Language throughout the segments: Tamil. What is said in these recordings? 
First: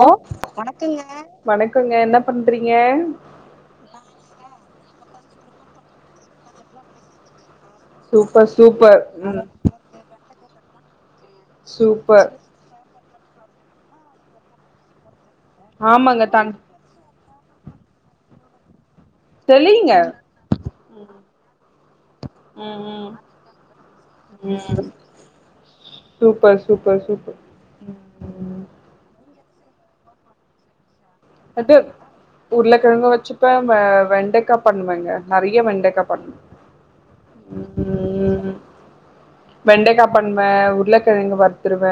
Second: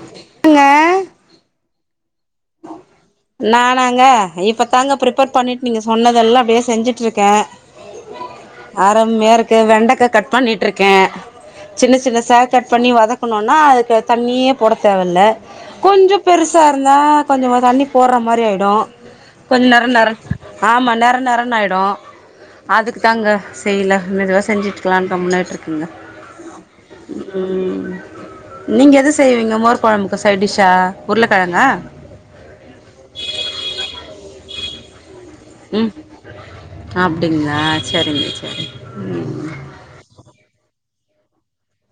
லோ ங்க வணக்கங்க வணக்கங்க என்ன பண்றீங்க நானாங்க இப்ப தாங்க ஃப்ரிப்பேர் பண்ணிட்டு நீங்க சொன்னதெல்லா அப்டியே செஞ்சிட்ருக்க சூப்பர் சூப்பர் அருமையா ம் இருக்கு வெண்டக்கா கட் பண்ணிட்டு இருக்க சின்ன சின்ன சூப்பர் சாட் கட் பண்ணி வதக்கனோன்னா அதுக்கு தண்ணியே போட தேவல்ல கொஞ்சோ ஆமாங்க தன் பெருசா இருந்தா கொஞ்சமா தண்ணி போட்ற மாறி ஆயிடும் கொஞ்சோ நர தெளிங்க நர ஆமா நர நரன்னு ஆயிடும் ம் அதுக்கு ம் தாங்க செய்ல மெதுவா ம் செஞ்சுட்ருக்கல்லான்னு கம்முன்னு நின்ருக்கங்க சூப்பர் சூப்பர் சூப்பர் ம் ம் நீங்க எது செய்வீங்க மோர்கொழம்புக்கு சைடிஷ்ஷா அது உருளக்கெழங்கும் வச்சுப்ப வெ வெண்டக்கா பண்ணுவேங்க நறையா வெண்டக்கா பண்ணனு அப்டிங்ளா சரிங்க சரிங் வெண்டக்கா பண்வே உருளக்கெழங்கு வறுத்துருவ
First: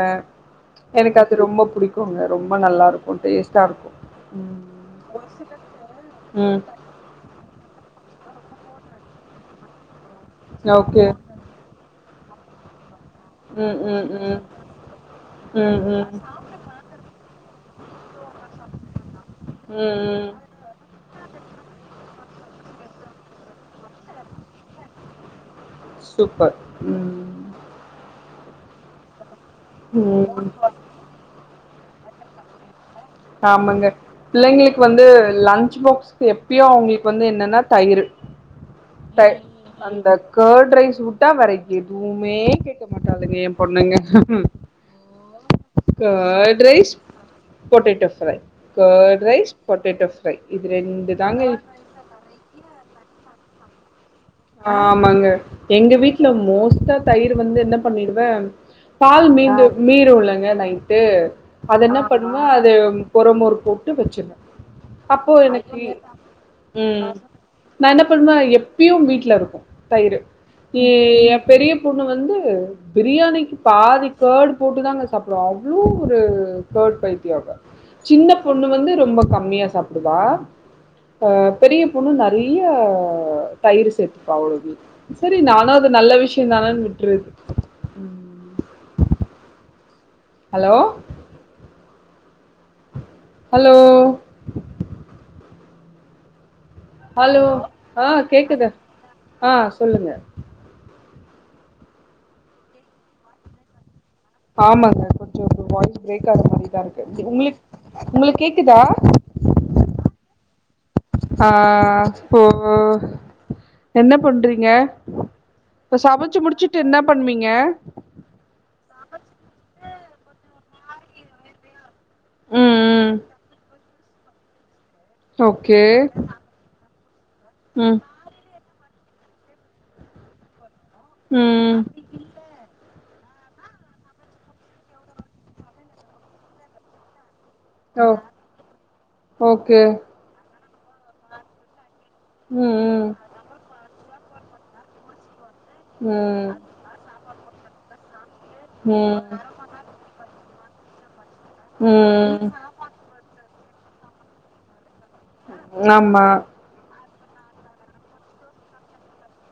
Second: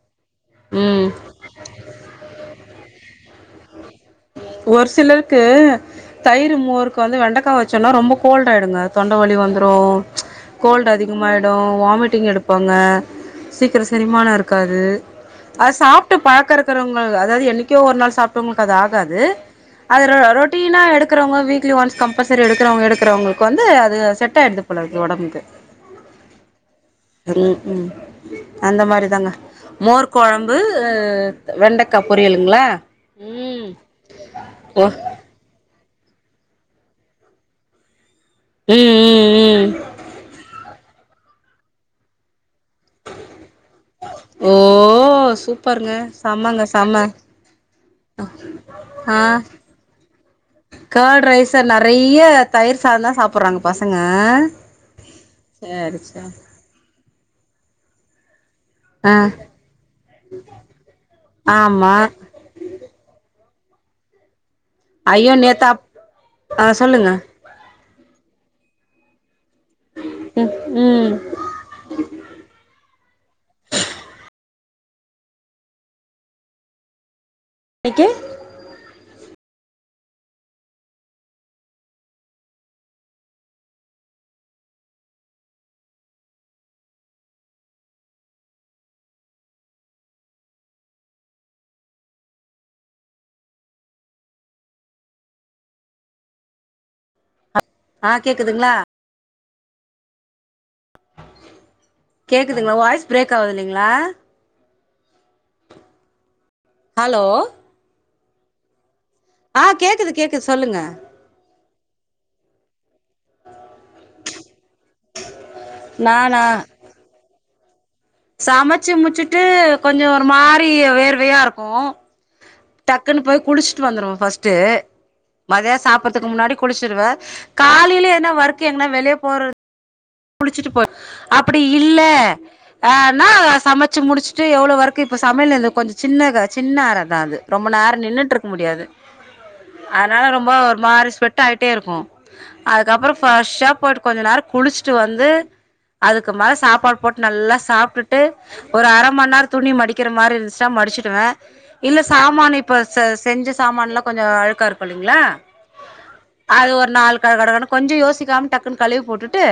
ம் எனக்கு அது ரொம்ப புடிக்குங்க ரொம்ப நல்லா இருக்கும் டேஸ்டா இருக்கும் ஒரு சிலருக்கு தயிரு ம் மோரு இப்ப வந்து வெண்டக்கா வச்சோன்னா ரொம்ப கோல்ட் ஆயிடுங்க தொண்ட வலி வந்துடும் கோல்ட் ஓகே அதிகமாயி டும் வாமிட்டிங் எடுப்பாங்க ம் சீக்கிரோ ம் ம் செரிமானோ ம் இருக்காது அது ம் ம் சாப்ட்டு பாக்கறக் றவங்க அதாவது என்னைக்கோ ஒரு நாள் சாப்டவங்களுக்கு அது ஆகாது அது ரா ம் ரொட் டீனா எடுக்கறவங்க வீக்லி ஒன்ஸ் கம்பல்சரி எடுக்கறவங்க எடுக்கறவங்களுக்கு வந்து அது செட்டாயிடுது போல இருக்கு ஒடம்புக்கு சூப்பர் ம் ரு ம் அந்த மாரிதாங்க ம் மோர்க்கொழம்பு ஆத் வெண்டக்கா பொரியலுங்ளா ஆமாங்க பிள்ளைங்களுக்கு வந்து லன்சு பாக்ஸூக்கு எப்பயு அவங்ளுக் வந்து என்னனா தயிரு ம் ம் தய் ம் அந்த கேர்ட் ரைஸ் உட்டா வேற எதுவுமே கேக் க மாட்டாளுங்க ஏம்பொண்ணுங்க ஓ சூப்பருங்க கேர்ட் செம்மங்க ரைஸ் செம்ம பொட்டேட்டோ ஃப்ரை ஆ கேர்ட் ரைஸ் பொட்டேட்டோ ஃப்ரை இது ரெண்டு தாங்க றைய தயிர் சாதோந்தா சாப்புட்றாங்க பசங்க ஆ ஆமாங்க எங்க வீட்ல மோஸ்ட்டா தயிரு வந்து என்ன பண்ணிடுவ ஆ பால் மீந்து மீறூலங்க நைட்டு அத ஆமா என்ன பண் வ அது ஒர மோர் போட்டு வச்சிருவே அப்போ ஐயோ நேத்து எனக்கி அப் ஆ சொல்லுங்க ம் நா என்ன பண்வே எப்பயு வீட்ல இருக்கு தயிரு இ ம் எப் பெரிய பொண்ணு வந்து பிரியாணிக்கு பாதி கேர்டு போட்டு தாங்க சாப்டுவா அவ்ளோ ஒரு கேர்ட் பைத்தியோ அவ இன்னைக்கு சின்ன பொண்ணு வந்து ரொம்ப கம்மியா சாப்டுவா ஆ பெரிய பொண்ணு நெறையா தயிரு சேத் பா அவளுக்கு செரி நானு அது நல்ல விஷயோ தானன் விட்டுறது ஹலோ ஹலோ ஹலோ ஆ கேக்குது ஆ சொல்லுங்க கேக்குதுங்களா வாய்ஸ் பிரேக் ஆவுதில்லைங்களா ஆமாங்க கொஞ்சோ உங்க வாய்ஸ் பிரேக் ஆகுற ஹலோ மாரிதாருக்கு உங்ளுக் உங்களுக் கேக்குதா ஆ கேக்குது கேக்குது சொல்லுங்க ஆ போ என்ன பண்றீங்க இப்ப சபச்சி நானா முடிச்சிட்டு என்னா பண்ணுவீங்க சமச்சி முச்சிட்டு கொஞ்சோ ஒரு மாரி வேர்வையா இருக்கு ம் ம் டக்குனு போய் குளிச்சிட்டு வந்துருவ ஃபஸ்ட்டு மதியோ ஓகே சாப்புட்றதுக்கு முன்னாடி குளிச்சிருவே ம் காலையில என்ன ஒர்க் எங்னா வெளிய போறது குளிச்சிட்டு போ அப்பிடி ம் இல்ல ஆனா சமச்சி முடிச்சிட்டு எவ்வளோ ஒர்க்கு இப்போ சமையலந்த கொஞ்சோ சின்னதா சின்ன அறதா அது ரொம்ப நேரோ ஓ நின்னுட்ருக்க முடியாது ஓகே அதனால ரொம்ப ஒரு மாரி ஸ்வெட் ஆய்ட்டே இருக்கு ம் அதுக்கப்றோ ஃப்ரெஷ்ஷா போயிட்டு கொஞ்சோ நேரோ குளிச்சிட்டு வந்து அதுக்கு ம் மேல சாப்பாடு போட்டு நல்லா சாப்டுட்டு ஒரு அர மண் ம் நேரோ துணி மடிக்கிற மாரி இருந்துச்சுனா மடிச்சிடுவே ம் இல்ல ம் சாமானு இப்ப ச செஞ்ச சாமான்லா கொஞ்சோ அழுக்காருக்கு இல்லைங்ளா நாமா அது ஒரு நாள் கட கடகடன் கொஞ்சோ யோசிக்காம டக்குன் கழுவி போட்டுட்டு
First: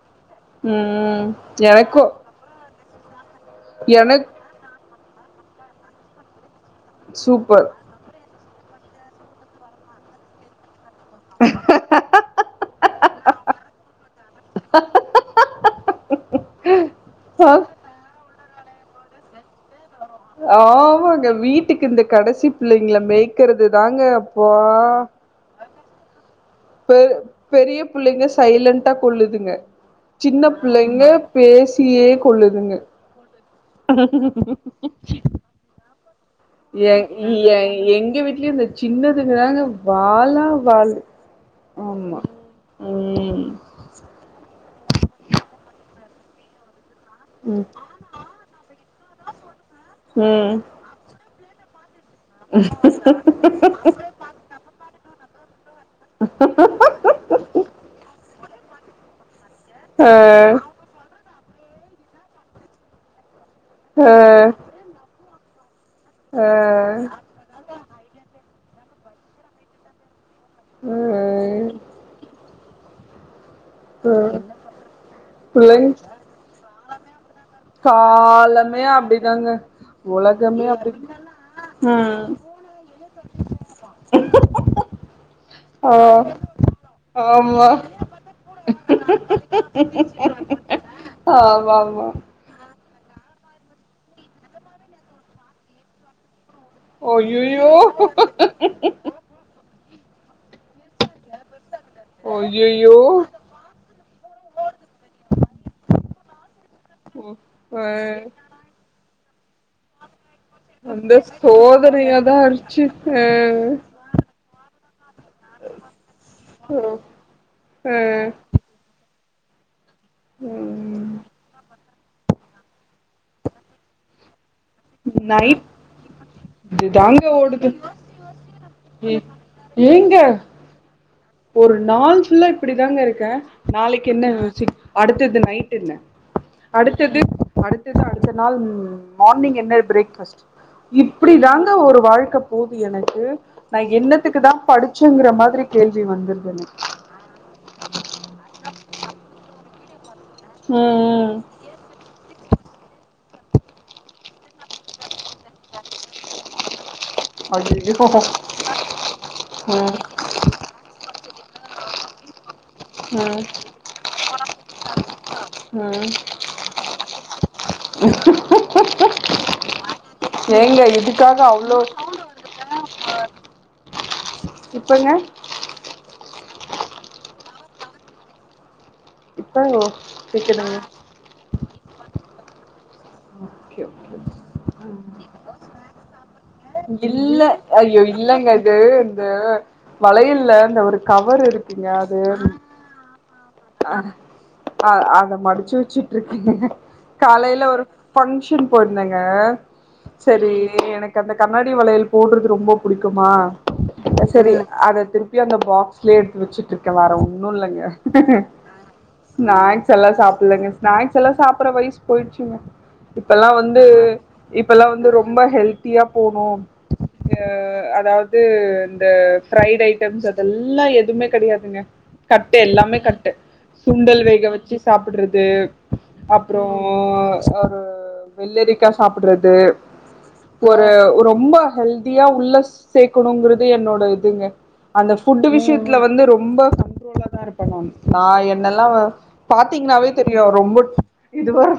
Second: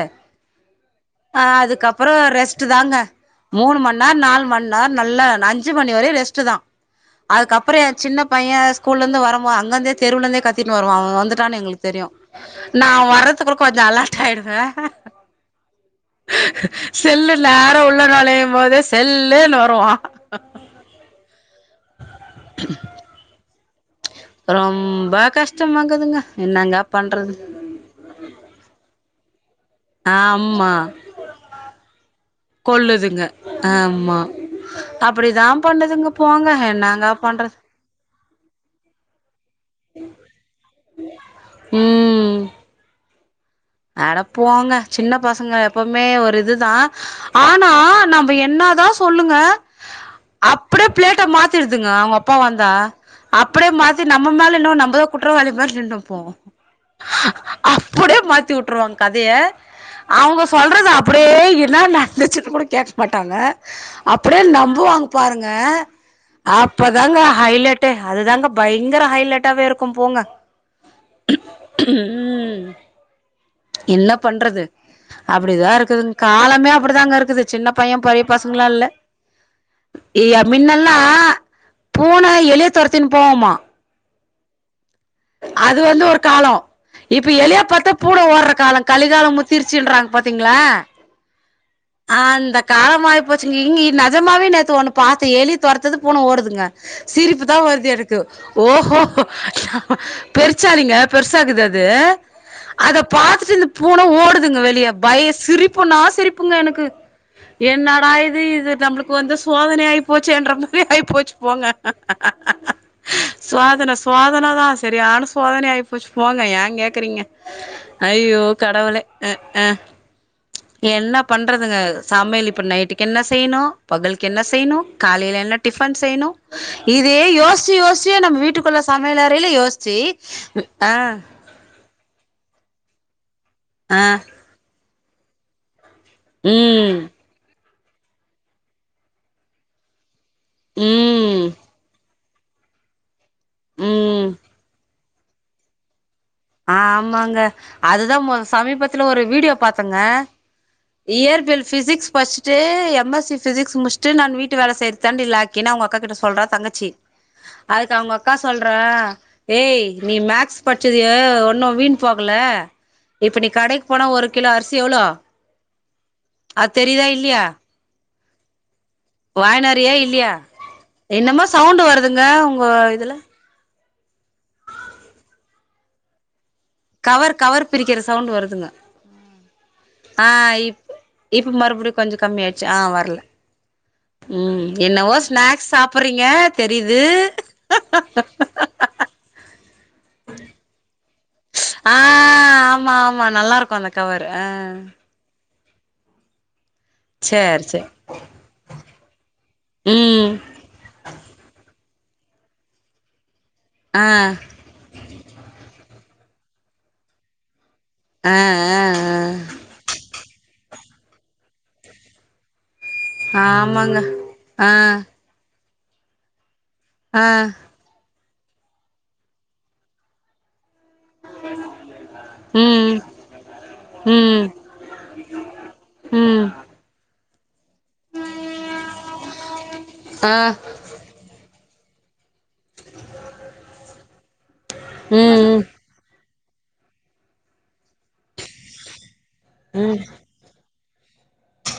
ம் ஆ எனக்கு அதுக்கப்பறோ ரெஸ்ட்டு தாங்க மூணு மண் நேர் எனக் நால் மண் நா நல்லா நஞ்சி மணி வரை ரெஸ்ட்டுதா சூப்பர் அதுக்கப்றோ ஏ சின்ன பையே ஸ்கூல்லந்து வருவா அங்கந்தே தெருவுலந்தே கத் தினு வருவா அவ வந்துட்டானு எங்களுக் தெரியு நா அவ வரதுக்குருக் கொஞ்சோ அலாட் ஆயிடுவே செல்லு ஆ நேரா உள்ள நொழையும்போதே செல்லுன் வருவா ஆமாங்க வீட்டுக்கு இந்த கடைசி பிள்ளைங்ள மேய்க்குரது தாங்க அப்பா ரொம்ப கஷ்டமாக்குதுங்க என்னங்க பெ பண்றது பெரிய புள்ளைங்க சைலண்ட்டா கொல்லுதுங்க சின்ன ஆமா புள்ளைங்க பேசியே கொள்ளுதுங்க கொல்லுதுங்க நா பண்ணதுங்க போங்க ஏ என்னாங்க இங்க பண்றது எங்க வீட்லயு இந்த சின்னதுங்காங்க வாலா வாலு ஆமா ம் ம் அட போங்க சின்ன பசங்க எப்போமே ஒரு இதுதா ஆனா நம்ப என்னாதா சொல்லுங்க ம் அப்டியே பிளேட்ட மாத்திடுதுங்க அவ்ங்க அப் ப்பா வந்தா அப்டியே மாத்தி நம்ம மேல என்னவோ நம்பதா குற்றவாளி மாரி நின்னுப் போ அப்டியே மாத்தி வுட்டுருவாங்க கதைய ஆ அவ்ங்க சொல்றத அப் அப்டியே என்ன நடந்துச்சுன் கூட கேக்க மாட்டாங்க ஆ அப்டியே நம்புவாங்க பாருங்க ஆ அப்பதாங்க ஹைலட்டே அதுதாங்க பயங்கர ஹைலட்டாவே இருக்கு போங்க ம் ம் என்ன ஆ பண்றது அப்டிதா பிள்ளைங் இருக்குதுங் காலமே அப்டிதாங்க இருக்குது சின்ன பைய பெரிய பசங்களா காலமே இல்ல அப்டிதாங்க ய ஒலகமே அப்டி மின்னெல்லா அ பூன எலிய தொரத்தின்னு போகுமா அது ஆ வந்து ஒரு காலோ இப்ப எலிய ஆமா பாத்தா பூன ஓட்ற கால கலிகால முத்திருச்சுன்றாங்க பாத்தீங்ளா ஆமாம்மா கால மாறி போச்சுங்க இங்க நெஜமாவே நேத்து ஒன்னு பாத்தே எலி தொரத்துது பூன ஓடுதுங்க சிரிப்பு தா அய்யய்யோ வருது எனக்கு ஓஹோ பெருச்சாலிங்க பெருசாக்குது அது அய்யய்யோ அத பாத்துட்டு இந்த பூன ஓடுதுங்க வெளிய பய சிரிப்புனா சிரிப் ப்புங்க எனக்கு ஆ என்னடா இது இது நம்மளுக்கு வந்த சோதனை ஆயிபோச்சேன்ற மாரி ஆயி அந்த போச்சு போங்க சோதனையாதா இருச்சு சோதன ஆ சோதன தா செரியான சோதனை ஆயிபோச்சு போங்க ஏ கேக்குறீங்க ஆ ஐயோ கடவுளே அ ஆ ம் என்ன பண்றதுங்க சமையல் இப்ப நைட்டுக்கு என்ன செய்யணு பகலுக்கு என்ன செய்யணு காலைல என்ன நைட் டிஃபன் செய்யணு இதே இதுதாங்க ஓடுது யோசுச்சு யோசுச்சே நம்ம வீட்டுக்குள்ள ஏ சமையல் அறைல யோஸ் ஏங்க ம் ஆ ஒரு நாள் ஃபுல்லா இப்டிதாங்க இருக்கே ஆ நாளைக்கு என்ன சி அடுத்தது நைட் என்ன ம் அடுத்தது அடுத்தது அடுத்த நாள் மார்னிங் என்ன பிரேக்ஃபஸ்ட்டு இப்டி ம் தாங்க ஒரு வாழ்க்க போது எனக்கு நா ம் என்னத்துக்கு தா படிச் ச்சுங்கிற மாதிரி கேள்வி வந்துரு ஆமாங்க அதுதா மொத சமீபத்துல ஒரு வீடியோ பாத்தேங்க ம் இயற்பியல் ஃபிசிக்ஸ் பட்ச்சுட்டு எம் எஸ் சி ஃபிசிக்ஸ் முட்ச்ட்டு நான் வீட்டு வேல செய்யற் தாண்டி லாயக்கி ஏனா அவ்ங்க அக்கா கிட்ட சொல்றா தங்கச்சி அதுக்கு ஐயையோ அவ்ங்க அக்கா சொல்றா ஏய் ம் நீ மேக்ஸ் பட்ச்சதுயே ஒன்னு வீண் போகல இப்ப ம் நீ கடைக்கு போனா ஒரு கிலோ அரிசி எவ்ளோ ஆ அத் தெரியுதா இல்லியா வாங்கின் வாரியா இல்லியா ஏங்க இதுக்காக என்னம்மோ அவ்ளோ சவுண்டு வருதுங்க உங்க இதுல இப்பங்க கவர் கவர் பிரிக்கிற சவுண்டு வருதுங்க இப்ப ஆ கேக்குதுங்க இப் இப்ப மறுபடியு கொஞ்ச கம்மி ஆயிடுச்சு ஆ வரல ஓகே ஓகே ம் என்னவோ ஸ்நாக்ஸ் சாப்புறீங்க தெரியுது இல்ல ஐயோ இல்லங்க இது இந்த வளையல்ல இந்த ஒரு கவரு இரு குங்க ஆ அது ஆமா ஆமா நல்லா இருக்கு அந்த ஆ கவர் அ அத மடிச்சு வச்சு ருக்கே சேர் காலையில ஒரு சேர் ஃபங்ஷன் போயிருந்தேங்க ம் செரி எனக்கு அந்த கண்ணாடி வளையல் போடுறது ரொம்ப புடிக்குமா ஆ செரி அத‌ திருப்பி அந்த பாக்ஸ்லே எடுத்து வெச்சுட்டு ருக்கே வேற ஒன்னு இல்லங்க ஆ ஆ ஆ ஸ்நாக்ஸ் எல்லா சாப்புல்லங்க ஸ்நாக்ஸ் எல்லா சாப்பற வய்ஸ் போயிடுச்சுங்க இப்பல்லா வந்து ஆமாங்க ஆ இப்பல்லா வந்து ரொ ம்ப ஹெல்த்தியா போனு ஆ அ அதா து இந்த ஃபிரைடு ஐட்டம்ஸ் அதெல்லா எ துவுமே கிடையாதுங்க கட்டு ம் எல்லாமே கட்டு சுண்டல் ம் வேக வச்சு சாப்புடுறது ம் அப்புறோ ஒரு வெள்ளரிக்கா சாப்புடுறது ஆ அ ரொம்ப ஹெல்தியா உள்ள சேக்கணுங்குறது என்னோட இதுங்க அந்த ம் ஃபுட்டு ம் விஷயத்துல வந்து ரொம்ப கண்ட்ரோல தா இருப்பே நானு நா என்னெல்லா பாத்தீங்னாவே தெரியு ரொம்ப இது வர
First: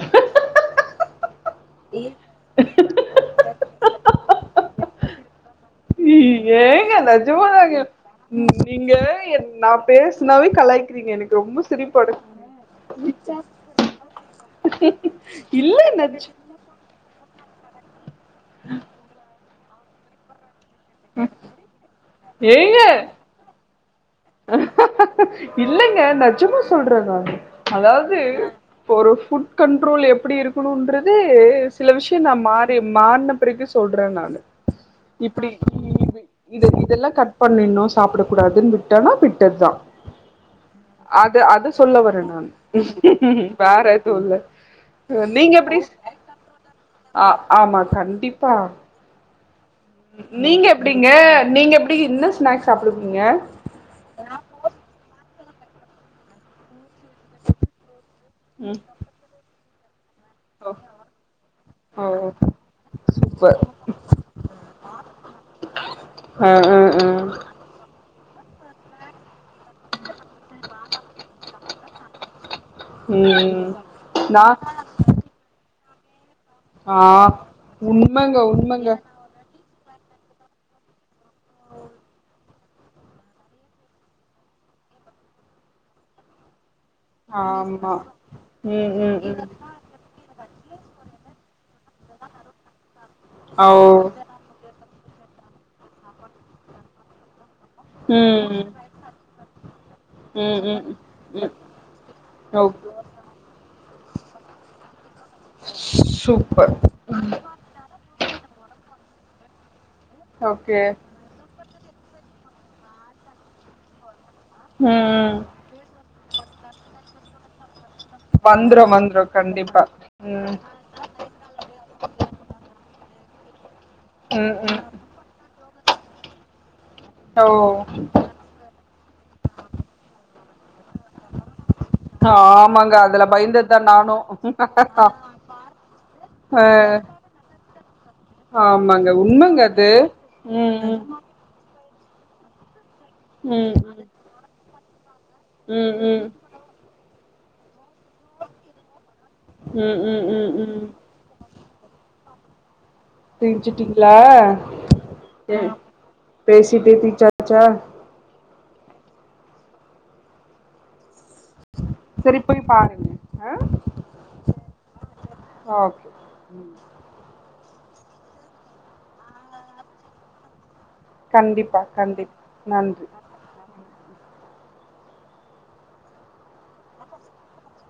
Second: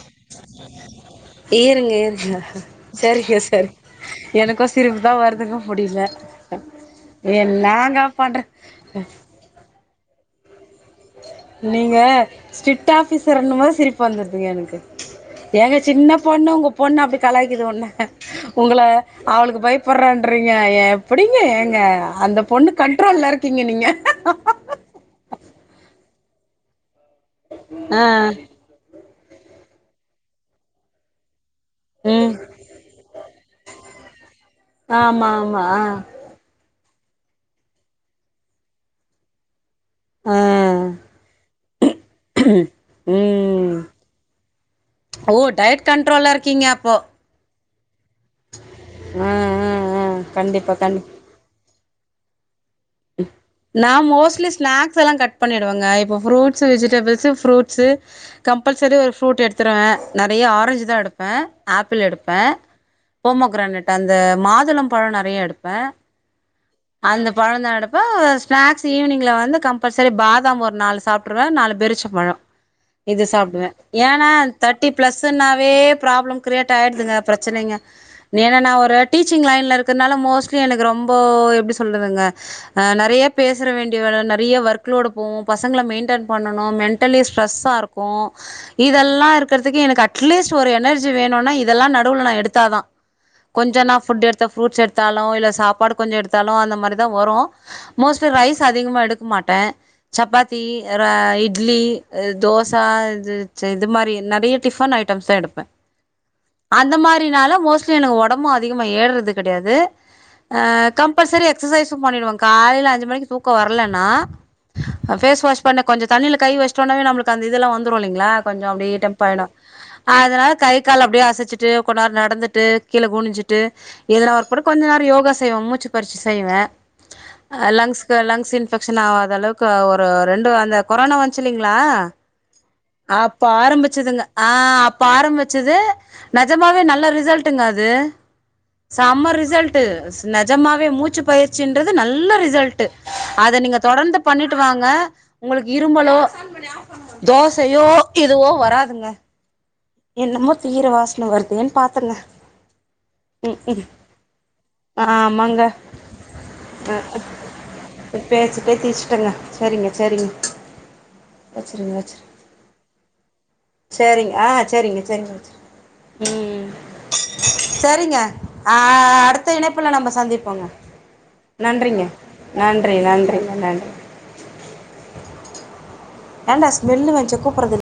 சேரிங்க செர் எனக்கு சிரிப்பு தா வருதுங்க முடியில ஏங்க நெஜமாதாங்க என்னங்க பண்ற ம் நீங்க என் நா பேசுனாவே கலாய் நீங்க ஸ்டிட் ஆபீசர்னும் போது சிரிப்பு வந்துருது எனக்கு ஏங்க இல்ல சின்ன நெஜ் பொண்ணு உங்க பொண்ணு அப்டி கலாயிக்குது உன்ன உங்கள அவளுக்கு பயப்படுறன்றீங்க எ ப்படிங்க ஏங்க அந்த பொண்ணு ஏங்க கண்ட்ரோல்ல இருக்கீங்க நீங்க இல்லங்க நெஜமா சொல்றே நானு ஆ அதாவது ஒரு ஃபுட் கண்ட்ரோல் எப்டி இருக்கணுன்றது சில விஷயோ ம் நா மாறி மாறுன பிறகு சொல்றே நானு ஆமா இப்டி ஆமா இது இது இதெல்லா கட் பண்ணிடுனு சாப்புட கூடாதுன் விட்டனா விட்டதா அ அது அது சொல்ல வரே நானு ம் வேற எதுவு இல்ல ஓ டயட் கண்ட்ரோல்ல இருக்கீங்க அப்போ அ ஆமா கண்டிப்பா ம் ம் நீங்க எப்புடிங்க நீங்க எப்டி என்ன ஸ்நாக்ஸ் சாப்பிடுவீங்க நா மோஸ்ட்லி ஸ்நாக்ஸ் எல்லா கட் பண்ணிடுவேங்க இப்போ ஃபுரூட்ஸ் வெஜிடபுள்ஸ் ஃப்ரூட் ஸு கம்பல்சரி ஒரு ஃப்ரூட் எடுத்துருவே நெறையா ஓ ஆரஞ்சு தா எடுப்பே ஆப்பிள் ஓ எடுப்பெ சூப்பர் போமோக்ரேனட் அந்த மாதுளம் பழோ நெறையா எடுப்பே அ அ அ வாழநாடு அ ஸ்நாக்ஸ் ஈவினிங்கில வந்து கம்பல்சரி பாதாம் ஒரு நாலு சாப்புடுவே நாலு பேருச்ச பழோ இது ம் சாப்புடுவே ஏனா நா தேட்டி ப்ளஸ் நாவே ப்ராப்ளம் கிரேட் ஆ ஆயிதுங்க பிரச்சனெங்க உண்மங்க நீனா நா உண்மங்க ஒரு டீச்சிங் லைன்ல இருக்கனால மோஸ்ட்லி எனக்கு ரொம்ப எப்டி சொல்றதுங்க நறையா பேசற வேண்டிய வேல நறையா வர்க்லோடு போவு பசங்கள மெய்ன்டன் பண்ணணு மென்ட் டலி ஸ்ட்ரெஸ்ஸா ஆமா இருக்கு ம் ம் இதெல்லா ம் இருக்கறதுக்கு எனக்கு அட்லீஸ்ட் ஒரு எனர்ஜி வேணுன்னா இதெல்லா நடுவுல நா எடுத்தாதா ஓ கொஞ்சொ நா ஃபுட் எடுத்தா ஃபுரூட்ஸ் எடுத்தாலு இல்ல சாப்பாடு கொஞ்சொ எடுத்தாலு அந்த மாரி தா வரு மோஸ்ட்லி ம் ரைஸ் அதிகமா எடுக் மாட்டே சப்பாத்தி ம் ம் ம் இட்லி தோசா ஓகே இது ச இது மாரி நறையா டிஃபன் ஐட் ட்டப்ஸ் தா எடுப்ப [unintelligible] அந்த மாரினாலு மோஸ்ட் லி எனக் ஒடம்பு அதிகமா ஏற்றது கெடயாது அ ஓகே கம்பல்சரி எக்சசைஸ்ஸு பண்ணிடுவெ காலேல அஞ்சு மணிக்கு தூக்கொ வரலன்னா அ ஃபேஸ் வாஷ் பண்ணி கொஞ்சொ தண்ணில கை வெச்டோன்னாவே நம்ளு அந்த இதெல்லா வந்துரு இல்லிங்ளா கொஞ்சொ வந்துரு அப்டியே டப் வந்துரு ஆயிடும் கண்டிப்பா அதனால ம் கை க்கால அப்டியே அசசிட்டு கொன் நேர நடந்துட்டு கீழ குனிசிட்டு எதனா ம் ஒரு கொஞ்ச ம் நேர யோகா செய்வே மூச்சு பறிச்சி செய்வே ஓ லங்ஸ்க்கு லங்ஸ் இன்பெக்ஷன் ஆகாத அளவுக் ஒரு ரெண்டு அந்த கொரனா வந்திச்சு இல்லெங்ளா ஆமாங்க அதுல அப்ப பயந்துதா நானு ஆரம்பிச்சதுங்க ஆ அப்ப ஆரம்பிச்சது அ நெஜமாவே நல்ல ரிசல்ட்டுங்க அது ஆமாங்க செம உண்மங்க ரிசல்ட்டு அது நெஜமாவே ம் மூச்சு பயிற் சீன்றது நல்ல ரிசல்ட்டு அத ம் நீங்க தொடர்ந்து ம் பண்ணிட்டு வாங்க உங்களுக்கு ம் இருமலோ ம் தோசையு இதுவு வராதுங்க ம் ம் என்னமோ ம் ம் ம் தீயிர வாசன ட்ல வருதேன் பாத்தேங்க புச்சிடீங்களா ஆ ஆமாங்க பேசி பேசி ச்சாசா பேசி பேசி தீச்சிட்டங்க சரிங்க சரிங்க வெச்ருங்க வெச்சிரு சரி போய் பாருங்க ஆ சரிங்க ஆ சரிங்க சரிங்க வெச்சிரு ஓகே ம் செரிங்க அ அடுத்த இணைப்புல நம்ம சந்திபோங்க கண்டிப்பா நன்றிங்க கண்டிப்பா நன்றி நன்றி நன்றி ஏன்டா ஸ்மெல்லு வந்துசே கூப்பட்றது இல்ல